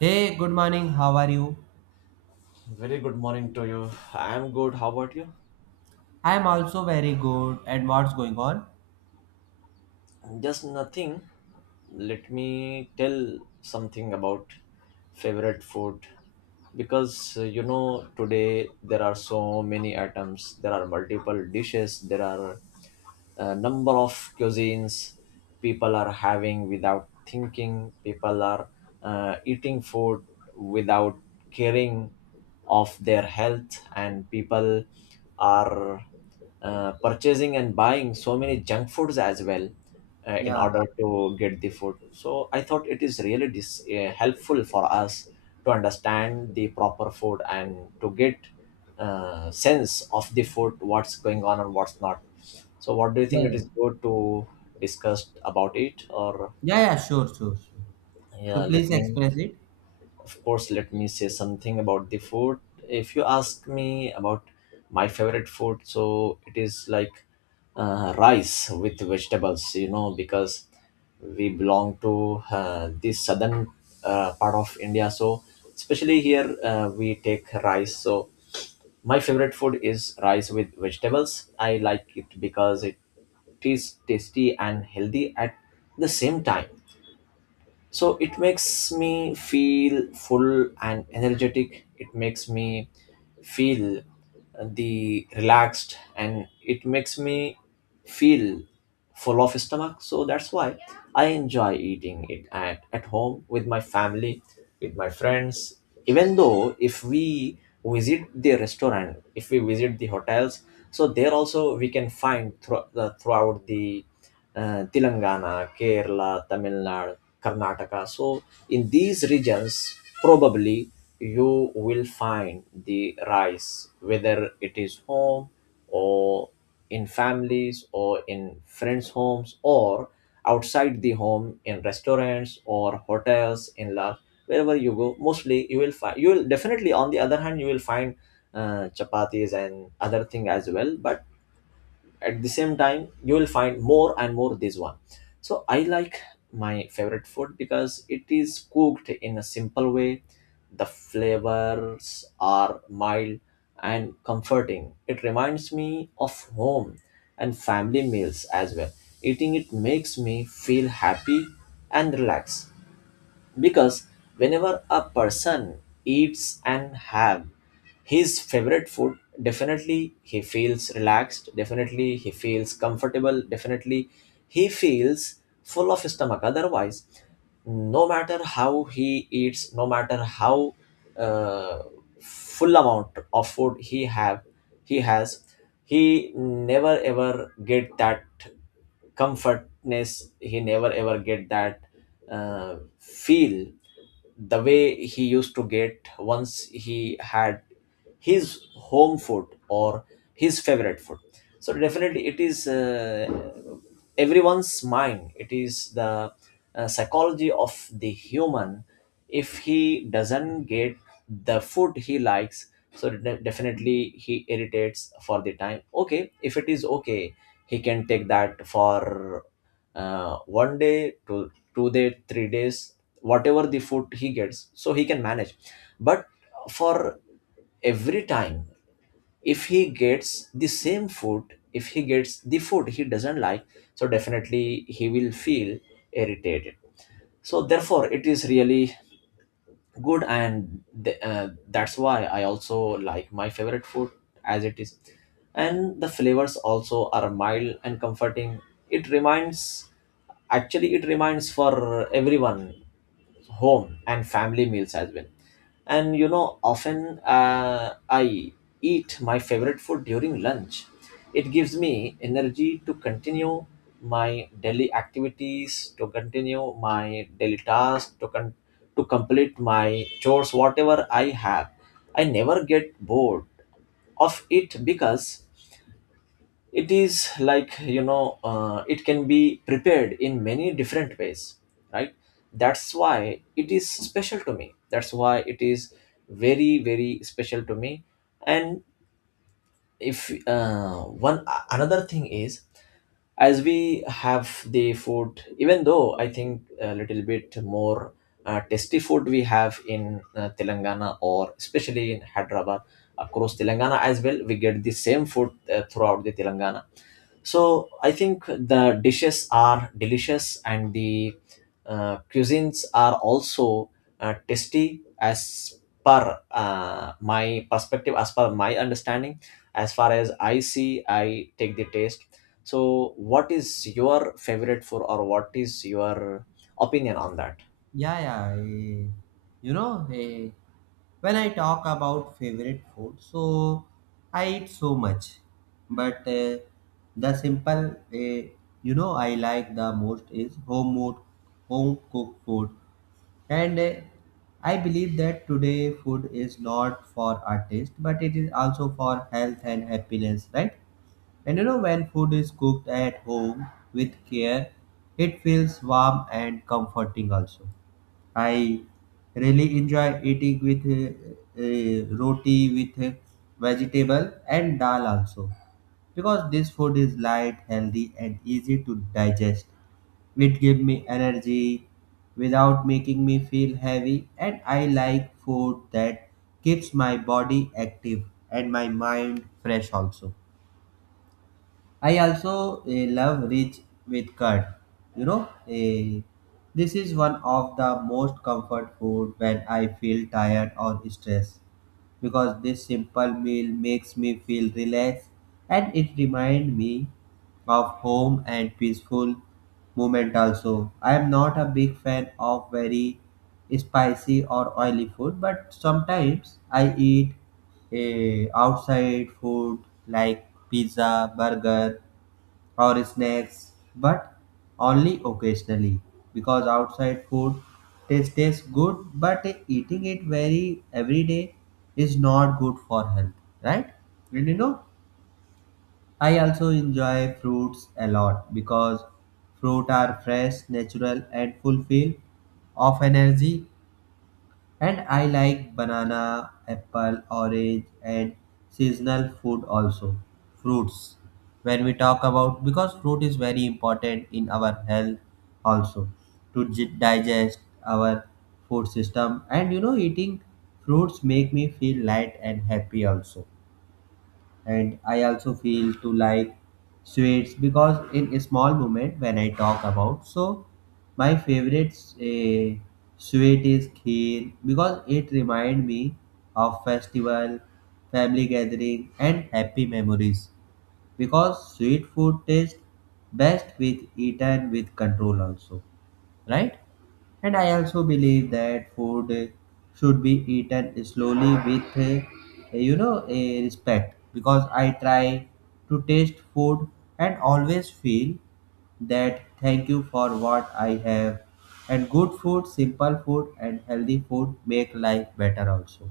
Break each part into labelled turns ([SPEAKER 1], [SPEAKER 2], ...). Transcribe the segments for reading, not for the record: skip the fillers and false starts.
[SPEAKER 1] Hey, good morning. How are you?
[SPEAKER 2] Very good morning to you. I'm good. How about you?
[SPEAKER 1] I am also very good. And what's going on?
[SPEAKER 2] Just nothing. Let me tell something about favorite food because today there are so many items, there are multiple dishes, there are a number of cuisines people are having without thinking. People are eating food without caring of their health, and people are purchasing and buying so many junk foods as well in
[SPEAKER 1] Yeah,
[SPEAKER 2] order to get the food. So I thought it is really helpful for us to understand the proper food and to get sense of the food, what's going on and what's not. So, what do you
[SPEAKER 1] yeah,
[SPEAKER 2] think? It
[SPEAKER 1] yeah,
[SPEAKER 2] is good to discuss about it, or
[SPEAKER 1] yeah, yeah, sure, sure, sure. So
[SPEAKER 2] yeah, let
[SPEAKER 1] please
[SPEAKER 2] me,
[SPEAKER 1] express it.
[SPEAKER 2] of course, let me say something about the food. If you ask me about my favorite food, so it is like rice with vegetables, because we belong to the southern part of India. So, especially here, we take rice. So, my favorite food is rice with vegetables. I like it because it is tasty and healthy at the same time, so it makes me feel full and energetic. It makes me feel the relaxed, and it makes me feel full of stomach. So that's why I enjoy eating it at home with my family, with my friends, even though if we visit the restaurant, if we visit the hotels. So there also we can find throughout the Telangana, Kerala, Tamil Nadu, Karnataka. So, in these regions, probably you will find the rice, whether it is home or in families or in friends' homes or outside the home in restaurants or hotels in large. Wherever you go, mostly you will find, you will definitely, on the other hand you will find chapatis and other thing as well, but at the same time you will find more and more this one. So I like my favorite food because it is cooked in a simple way. The flavors are mild and comforting. It reminds me of home and family meals as well. Eating it makes me feel happy and relaxed because whenever a person eats and have his favorite food, definitely he feels relaxed, definitely he feels comfortable, definitely he feels full of stomach. Otherwise, no matter how he eats, no matter how uh, full amount of food he has, he never ever get that comfortness, he never ever get that feel the way he used to get once he had his home food or his favorite food. So definitely it is everyone's mind, it is the psychology of the human. If he doesn't get the food he likes, so definitely he irritates for the time. Okay, if it is okay, he can take that for one day to 2 day 3 days, whatever the food he gets, so he can manage. But for every time, if he gets the same food, if he gets the food he doesn't like, so definitely he will feel irritated. So therefore it is really good, and that's why I also like my favorite food as it is, and the flavors also are mild and comforting. It reminds, actually it reminds for everyone home and family meals as well. And you know, often I eat my favorite food during lunch. It gives me energy to continue my daily activities, to continue my daily tasks, to complete my chores, whatever I have. I never get bored of it because it is like, it can be prepared in many different ways, right? That's why it is special to me. That's why it is very, very special to me. And if one another thing is, as we have the food, even though I think a little bit more tasty food we have in Telangana or especially in Hyderabad. Across Telangana as well, we get the same food throughout the Telangana. So I think the dishes are delicious, and the cuisines are also tasty as per my perspective, as per my understanding. As far as I see, I take the taste. So, what is your favorite food, or what is your opinion on that?
[SPEAKER 1] Yeah, yeah. You know, eh, when I talk about favorite food, so I eat so much, but the simple, I like the most is home food, home cooked food. And I believe that today food is not for our taste, but it is also for health and happiness, right? When food is cooked at home with care, it feels warm and comforting also. I really enjoy eating with roti with vegetable and dal also because this food is light, healthy, and easy to digest. It gives me energy without making me feel heavy, and I like food that keeps my body active and my mind fresh also. I also love rich with curd. You know, eh, this is one of the most comfort food when I feel tired or stressed because this simple meal makes me feel relaxed and it reminds me of home and peaceful moment also. I am not a big fan of very spicy or oily food, but sometimes I eat outside food like pizza, burger, or snacks, but only occasionally because outside food tastes good, but eating it very every day is not good for health, right? And you know, I also enjoy fruits a lot because fruit are fresh, natural, and full feel of energy and I like banana, apple, orange, and seasonal food also. Fruits. When we talk about, because fruit is very important in our health also to digest our food system. Eating fruits make me feel light and happy also and I also feel to like sweets because in a small moment when I talk about so my favorite uh, sweet is kheer because it remind me of festival family gathering and happy memories because sweet food tastes best with eaten with control also, right? And I also believe that food should be eaten slowly with, a respect because I try to taste food and always feel that thank you for what I have. And good food, simple food, and healthy food make life better also.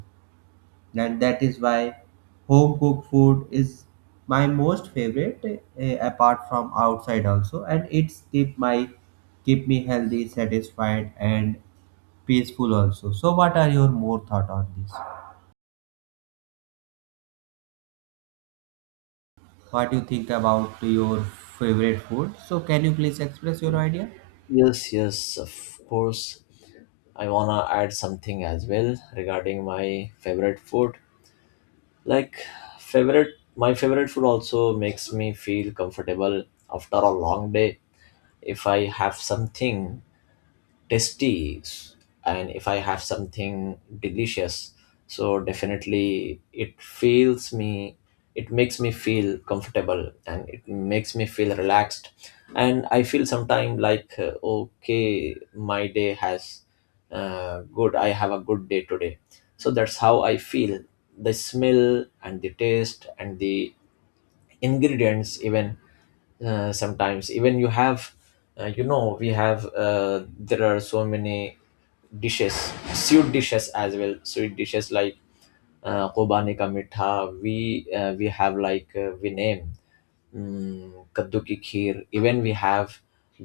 [SPEAKER 1] And that is why home cooked food is my most favorite apart from outside also and it's keep me healthy satisfied and peaceful also. So, what are your more thought on this? What do you think about your favorite food? So, can you please express your idea?
[SPEAKER 2] Yes, yes, of course. I wanna add something as well regarding my favorite food. Like, favorite my favorite food also makes me feel comfortable after a long day. If I have something tasty, and if I have something delicious, so definitely it feels me, it makes me feel comfortable, and it makes me feel relaxed. And I feel sometimes like, okay, my day has good, I have a good day today. So that's how I feel the smell and the taste and the ingredients even. Sometimes even you have you know we have there are so many dishes, sweet dishes as well. Sweet dishes like kobani ka mitha, we have like we name kaddu ki kheer, even we have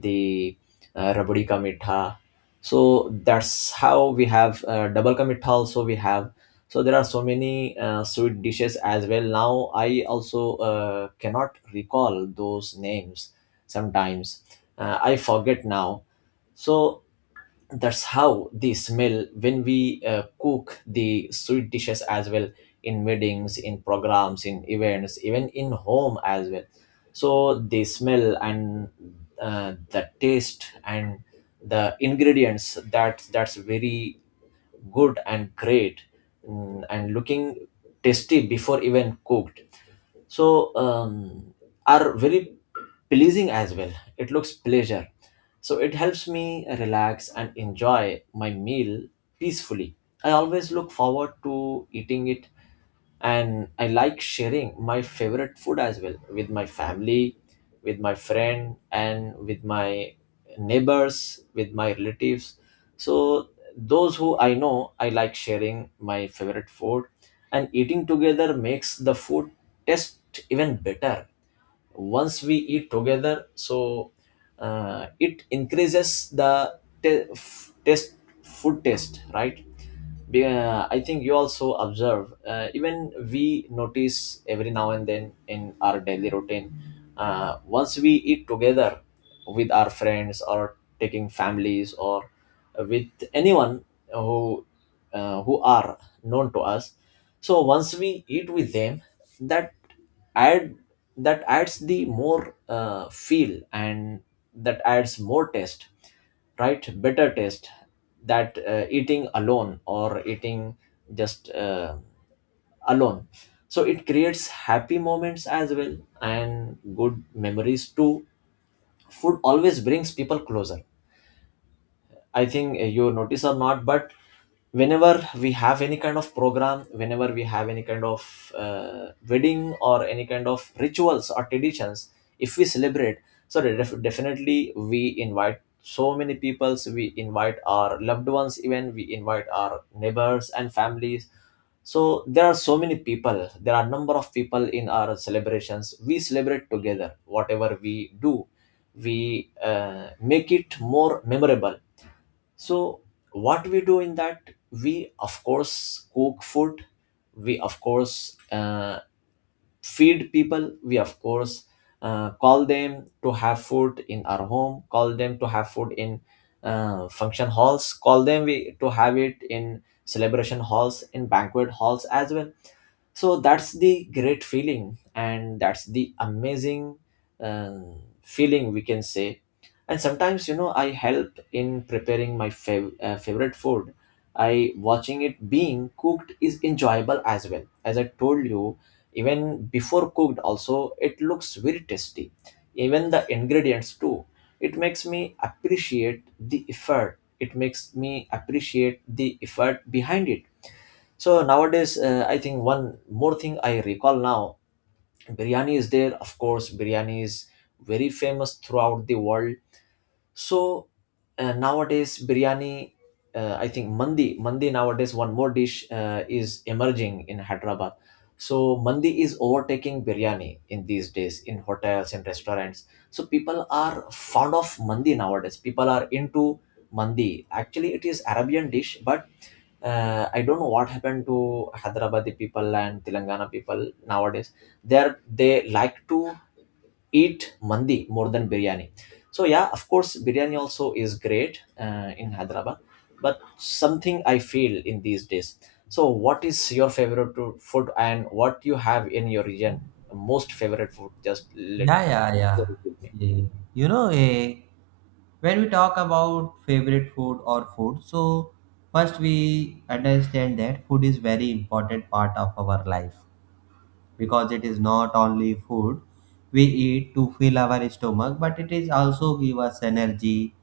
[SPEAKER 2] the rabdi ka mitha. So that's how we have double ka mitha also we have. So there are so many sweet dishes as well. Now I also cannot recall those names sometimes, I forget now. So that's how they smell when we cook the sweet dishes as well, in meetings, in programs, in events, even in home as well. So they smell, and the taste and the ingredients, that's very good and great. Mm, and looking tasty before even cooked, so are very pleasing as well. It looks pleasure. So it helps me relax and enjoy my meal peacefully. I always look forward to eating it, and I like sharing my favorite food as well with my family, with my friend, and with my neighbors, with my relatives. So those who I know, I like sharing my favorite food, and eating together makes the food taste even better. Once we eat together, so it increases the taste, food taste, right? I think you also observe, even we notice every now and then in our daily routine, once we eat together with our friends or taking families or with anyone who who are known to us. So once we eat with them, that add that adds the more feel, and that adds more taste, right? Better taste, that eating alone or eating just alone. So it creates happy moments as well and good memories too. Food always brings people closer. I think you notice or not, but whenever we have any kind of program, whenever we have any kind of wedding or any kind of rituals or traditions, if we celebrate, so definitely we invite so many peoples. We invite our loved ones, even we invite our neighbors and families. So there are so many people. There are number of people in our celebrations. We celebrate together. Whatever we do, we make it more memorable. So, what we do in that, we of course cook food, we of course feed people, we of course call them to have food in our home, call them to have food in function halls, to have it in celebration halls, in banquet halls as well. So that's the great feeling, and that's the amazing um, feeling, we can say. And sometimes, you know, I help in preparing my favorite food. I watching it being cooked is enjoyable as well, as I told you. Even before cooked also, it looks very tasty, even the ingredients too. It makes me appreciate the effort, it makes me appreciate the effort behind it. So nowadays I think one more thing I recall now, biryani is there. Of course, biryani is very famous throughout the world. So nowadays, biryani, I think mandi, nowadays, one more dish is emerging in Hyderabad. So mandi is overtaking biryani in these days in hotels and restaurants. So people are fond of mandi nowadays. People are into mandi. Actually, it is Arabian dish, but I don't know what happened to Hyderabadi people and Telangana people nowadays. They like to eat mandi more than biryani. So yeah, of course, biryani also is great in Hyderabad, but something I feel in these days. So what is your favorite food, and what you have in your region? Most favorite food? Just let
[SPEAKER 1] Yeah, yeah,
[SPEAKER 2] share
[SPEAKER 1] yeah.
[SPEAKER 2] it with me.
[SPEAKER 1] Yeah. You know, eh, when we talk about favorite food or food, so first we understand that food is very important part of our life because it is not only food we eat to fill our stomach, but it is also give us energy,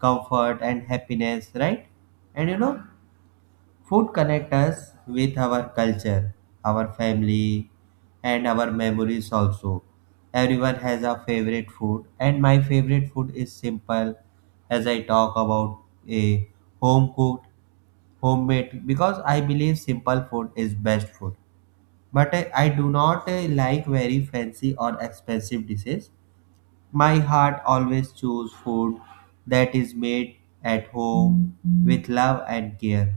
[SPEAKER 1] comfort, and happiness, right? And you know, Food connect us with our culture, our family, and our memories also. Everyone has a favorite food, and my favorite food is simple as I talk about a home cooked, homemade because I believe simple food is best food. But I do not like very fancy or expensive dishes. My heart always choose food that is made at home with love and care.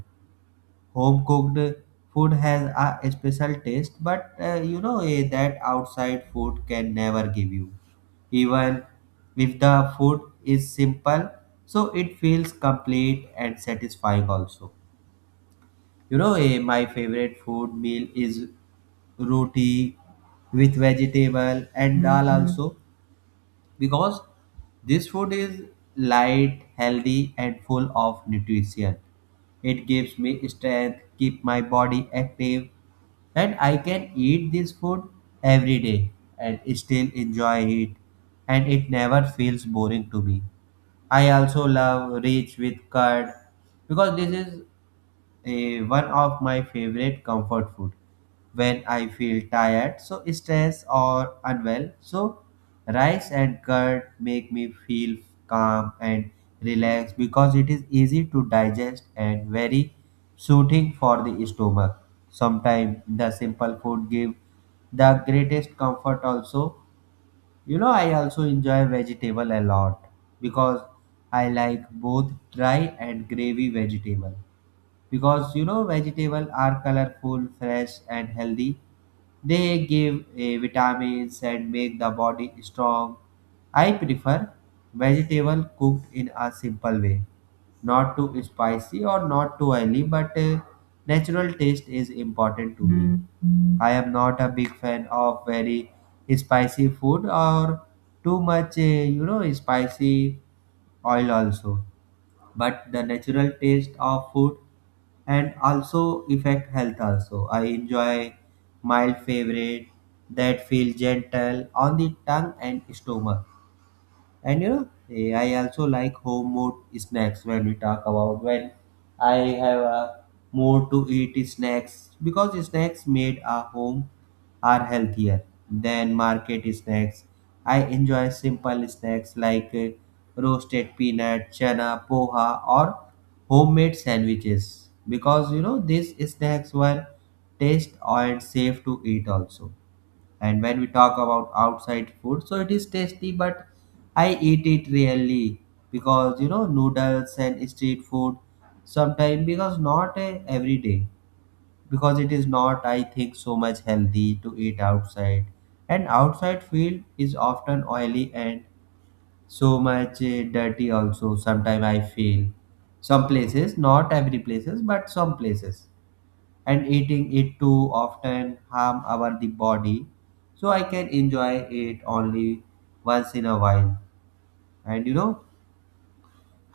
[SPEAKER 1] Home cooked food has a special taste, but that outside food can never give you. Even if the food is simple, so it feels complete and satisfying also. My favorite food meal is roti with vegetable and dal also because this food is light, healthy, and full of nutrition. It gives me strength, keep my body active, and I can eat this food every day and still enjoy it, and it never feels boring to me. I also love rich with curd because this is one of my favorite comfort food when I feel tired, so stressed or unwell. So rice and curd make me feel calm and relaxed because it is easy to digest and very soothing for the stomach. Sometimes the simple food give the greatest comfort also. I also enjoy vegetable a lot because I like both dry and gravy vegetable because vegetables are colorful, fresh, and healthy. They give vitamins and make the body strong. I prefer vegetable cooked in a simple way, not too spicy or not too oily, but natural taste is important to me. I am not a big fan of very spicy food or too much, spicy oil also but the natural taste of food and also affect health also I enjoy mild favorite that feel gentle on the tongue and stomach and I also like home mode snacks when we talk about when I have a more to eat snacks because snacks made at home are healthier than market snacks. I enjoy simple snacks like roasted peanut, chana, poha, or homemade sandwiches because these snacks were taste and safe to eat also. And when we talk about outside food so it is tasty but I eat it rarely because noodles and street food sometimes because not a every day because it is not I think so much healthy to eat outside. And outside field is often oily and so much dirty also sometimes I feel some places not every places but some places and eating it too often harm our the body so I can enjoy it only once in a while. And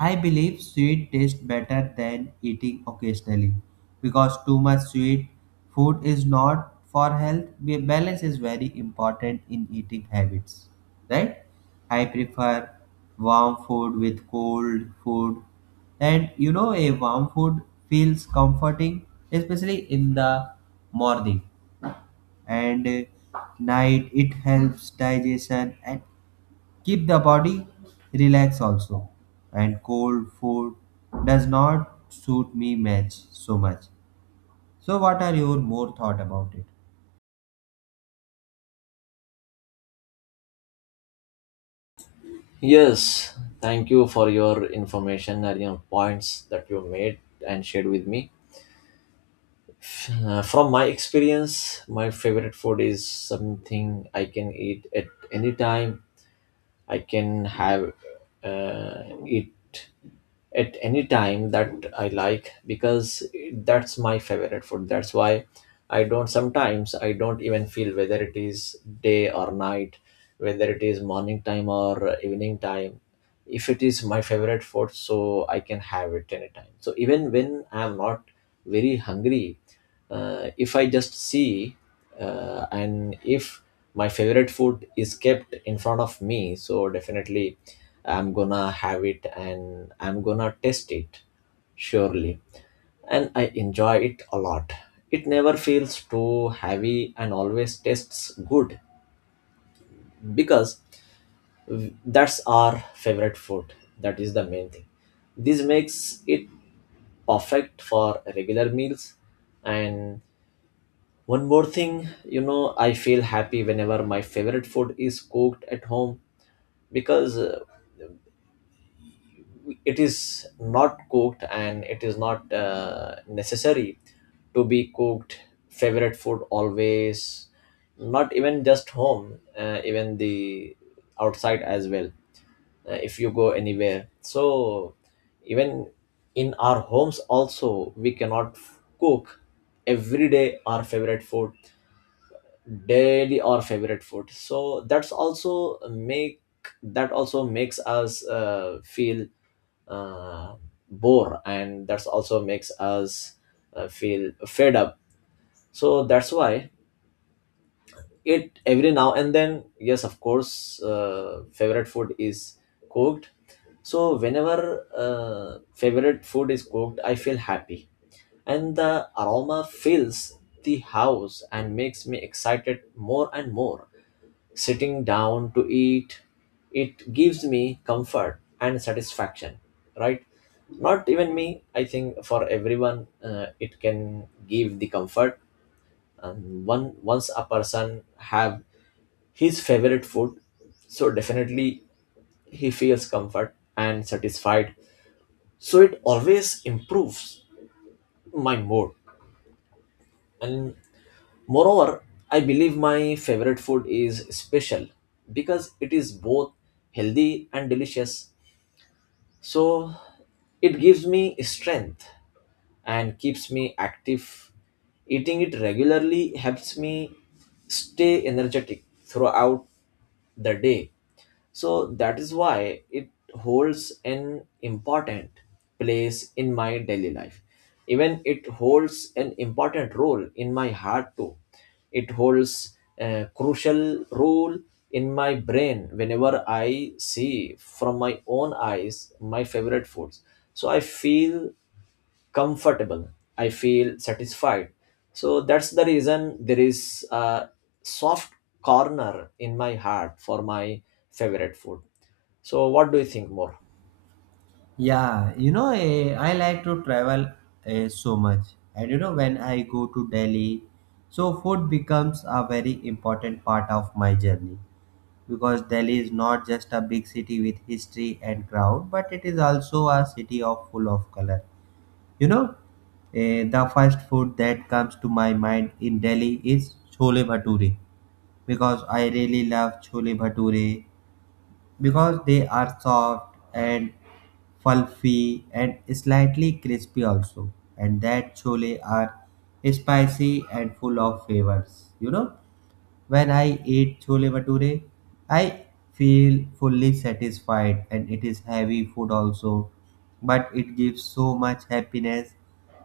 [SPEAKER 1] I believe sweet tastes better than eating occasionally because too much sweet food is not for health. Balance is very important in eating habits, right? I prefer warm food with cold food, and a warm food feels comforting, especially in the morning and night. It helps digestion and keep the body relaxed also and cold food does not suit me much so much. So what are your more thought about it?
[SPEAKER 2] Yes, thank you for your information and your points that you made and shared with me. From my experience, my favorite food is something I can eat at any time. I can have it at any time that I like because that's my favorite food. That's why I don't sometimes I don't even feel whether it is day or night, whether it is morning time or evening time. If it is my favorite food, so I can have it anytime. So even when I'm not very hungry, if I just see and if my favorite food is kept in front of me, so definitely I'm gonna have it and I'm gonna taste it surely, and I enjoy it a lot. It never feels too heavy and always tastes good because that's our favorite food. That is the main thing. This makes it perfect for regular meals. And one more thing, I feel happy whenever my favorite food is cooked at home because it is not cooked and it is not necessary to be cooked. Favorite food always, not even just home, even the outside as well. If you go anywhere, so even in our homes also we cannot f- cook every day our favorite food daily, or favorite food, so that also makes us feel uh, bore, and that's also makes us feel fed up. So that's why it every now and then, yes, of course, favorite food is cooked. So whenever favorite food is cooked, I feel happy, and the aroma fills the house and makes me excited more and more. Sitting down to eat, it gives me comfort and satisfaction, right? Not even me, I think for everyone it can give the comfort. And one once a person have his favorite food, so definitely he feels comfort and satisfied. So it always improves my mood. And moreover, I believe my favorite food is special because it is both healthy and delicious. So it gives me strength and keeps me active. Eating it regularly helps me stay energetic throughout the day. So that is why it holds an important place in my daily life. Even it holds an important role in my heart too. It holds a crucial role in my brain whenever I see from my own eyes my favorite foods. So I feel comfortable. I feel satisfied. So that's the reason there is a soft corner in my heart for my favorite food. So what do you think more?
[SPEAKER 1] Yeah, I like to travel so much and when I go to Delhi so food becomes a very important part of my journey because Delhi is not just a big city with history and crowd but it is also a city of full of color. You know, the first food that comes to my mind in Delhi is chole bhature because I really love chole bhature because they are soft and fluffy and slightly crispy also and that chole are spicy and full of flavors. When I eat chole bhature, I feel fully satisfied and it is heavy food also, but it gives so much happiness.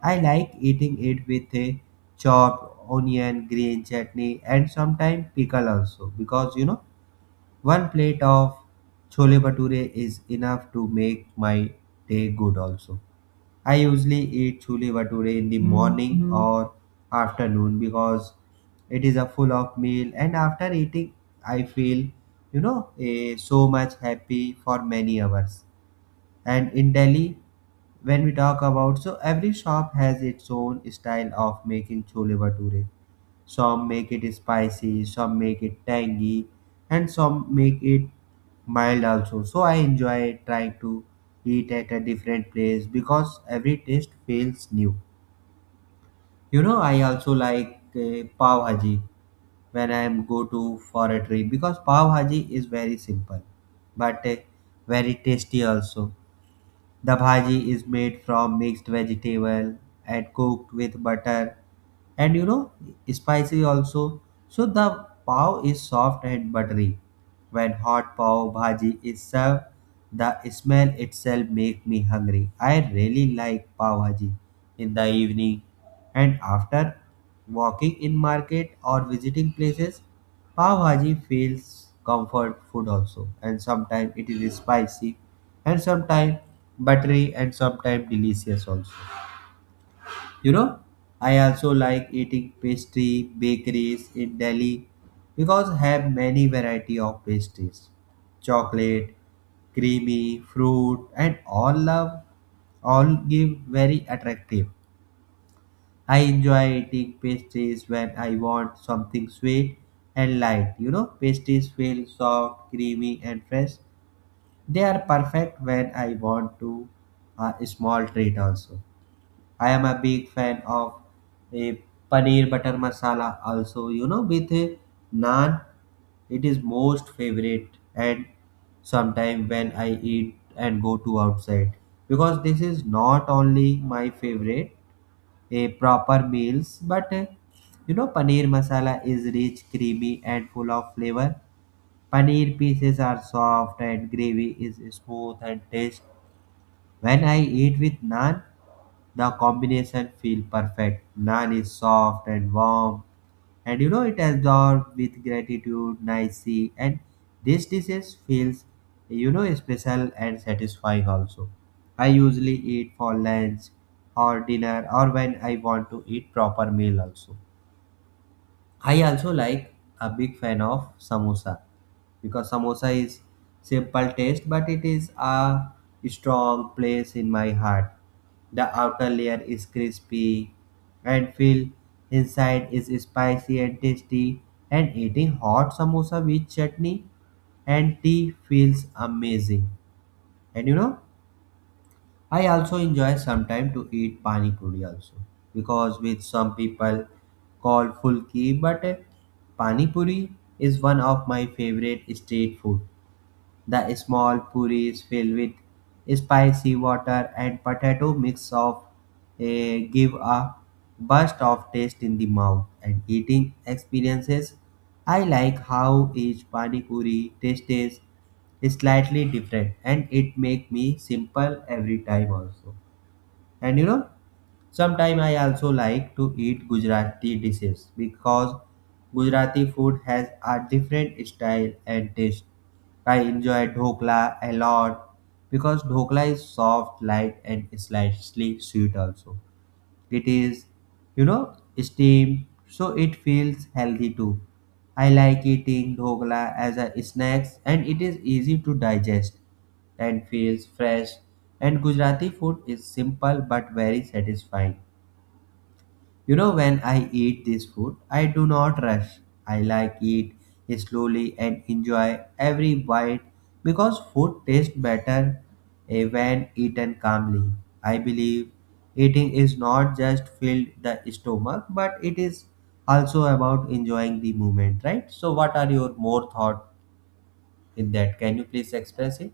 [SPEAKER 1] I like eating it with a chopped onion, green chutney, and sometimes pickle also because one plate of chole bhature is enough to make my day good also. I usually eat chole bhature in the morning or afternoon because it is a full of meal and after eating I feel so much happy for many hours. And in Delhi when we talk about so every shop has its own style of making chole bhature, some make it spicy, some make it tangy, and some make it mild also. So I enjoy trying to eat at a different place because every taste feels new. I also like pav bhaji when I am go to for a trip because pav bhaji is very simple but very tasty also. The bhaji is made from mixed vegetable and cooked with butter and spicy also. So the pav is soft and buttery. When hot pav bhaji is served, the smell itself make me hungry. I really like pav bhaji in the evening and after walking in market or visiting places. Pav bhaji feels comfort food also and sometimes it is spicy and sometimes buttery and sometimes delicious also. You know i also like eating pastry bakeries in Delhi because have many variety of pastries, chocolate, creamy, fruit, and all love all give very attractive. I enjoy eating pastries when I want something sweet and light. Pastries feel soft creamy and fresh, they are perfect when I want to a small treat also. I am a big fan of a paneer butter masala also. With a naan, it is most favorite and sometime when I eat and go to outside because this is not only my favorite a proper meals but paneer masala is rich creamy and full of flavor. Paneer pieces are soft and gravy is smooth and taste. When I eat with naan, the combination feel perfect. Naan is soft and warm, and it absorbed with gratitude, nicely, and this dish feels special and satisfying also. I usually eat for lunch or dinner or when I want to eat proper meal also. I also like a big fan of samosa because samosa is simple taste but it is a strong place in my heart. The outer layer is crispy and feel inside is spicy and tasty and eating hot samosa with chutney and tea feels amazing. And I also enjoy sometime to eat pani puri also because with some people call fulki but pani puri is one of my favorite street food. The small puri is filled with spicy water and potato mix of give a burst of taste in the mouth and eating experiences. I like how each pani puri taste is slightly different and it make me simple every time also. And sometimes I also like to eat Gujarati dishes because Gujarati food has a different style and taste. I enjoy dhokla a lot because dhokla is soft, light, and slightly sweet also. It is, steamed, so it feels healthy too. I like eating dhokla as a snack and it is easy to digest and feels fresh. And Gujarati food is simple but very satisfying. When I eat this food, I do not rush. I like eat slowly and enjoy every bite because food tastes better when eaten calmly. I believe eating is not just fill the stomach, but it is also about enjoying the moment, right? So, what are your more thoughts in that? Can you please express it?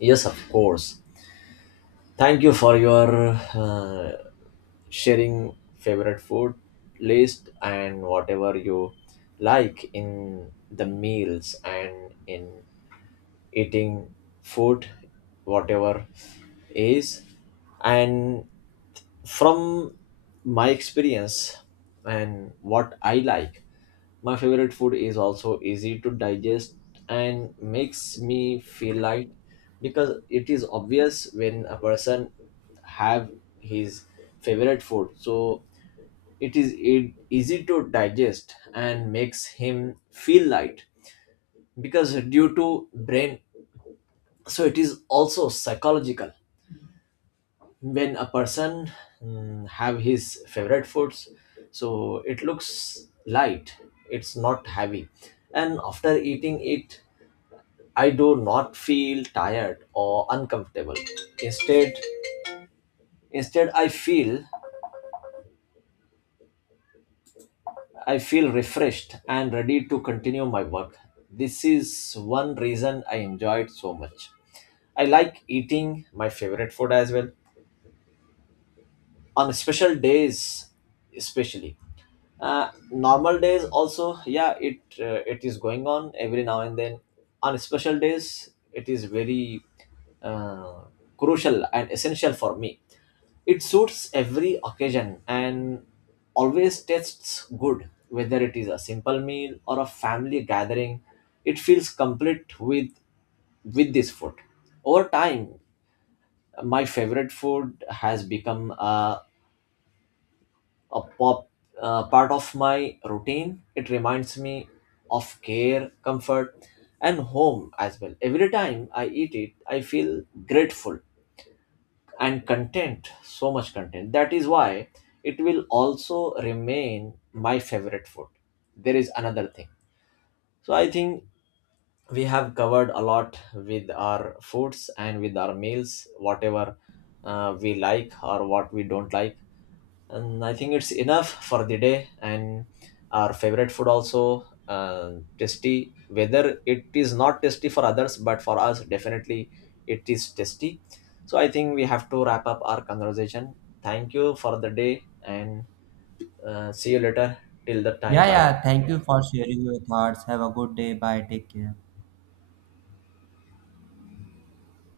[SPEAKER 2] Yes, of course. Thank you for your sharing favorite food list and whatever you like in the meals and in eating food, whatever is. And from my experience and what I like, my favorite food is also easy to digest and makes me feel light because it is obvious when a person have his favorite food, so it is e- easy to digest and makes him feel light. Because due to brain, so it is also psychological. When a person have his favorite foods, so it looks light, it's not heavy, and after eating it I do not feel tired or uncomfortable. instead Instead I feel, I feel refreshed and ready to continue my work. This is one reason I enjoy it so much. I like eating my favorite food as well on special days, especially normal days also. Yeah, it it is going on every now and then. On special days it is very uh, crucial and essential for me. It suits every occasion and always tastes good, whether it is a simple meal or a family gathering. It feels complete with this food. Over time, my favorite food has become a part of my routine. It reminds me of care, comfort, and home as well. Every time I eat it, I feel grateful and content, so much content. That is why it will also remain my favorite food. There is another thing. So I think we have covered a lot with our foods and with our meals, whatever we like or what we don't like, and I think it's enough for the day. And our favorite food also tasty, whether it is not tasty for others, but for us definitely it is tasty. So I think we have to wrap up our conversation. Thank you for the day, and see you later. Till the time,
[SPEAKER 1] Yeah,
[SPEAKER 2] bye bye.
[SPEAKER 1] yeah. Thank you for sharing your thoughts. Have a good day. Bye. Take care.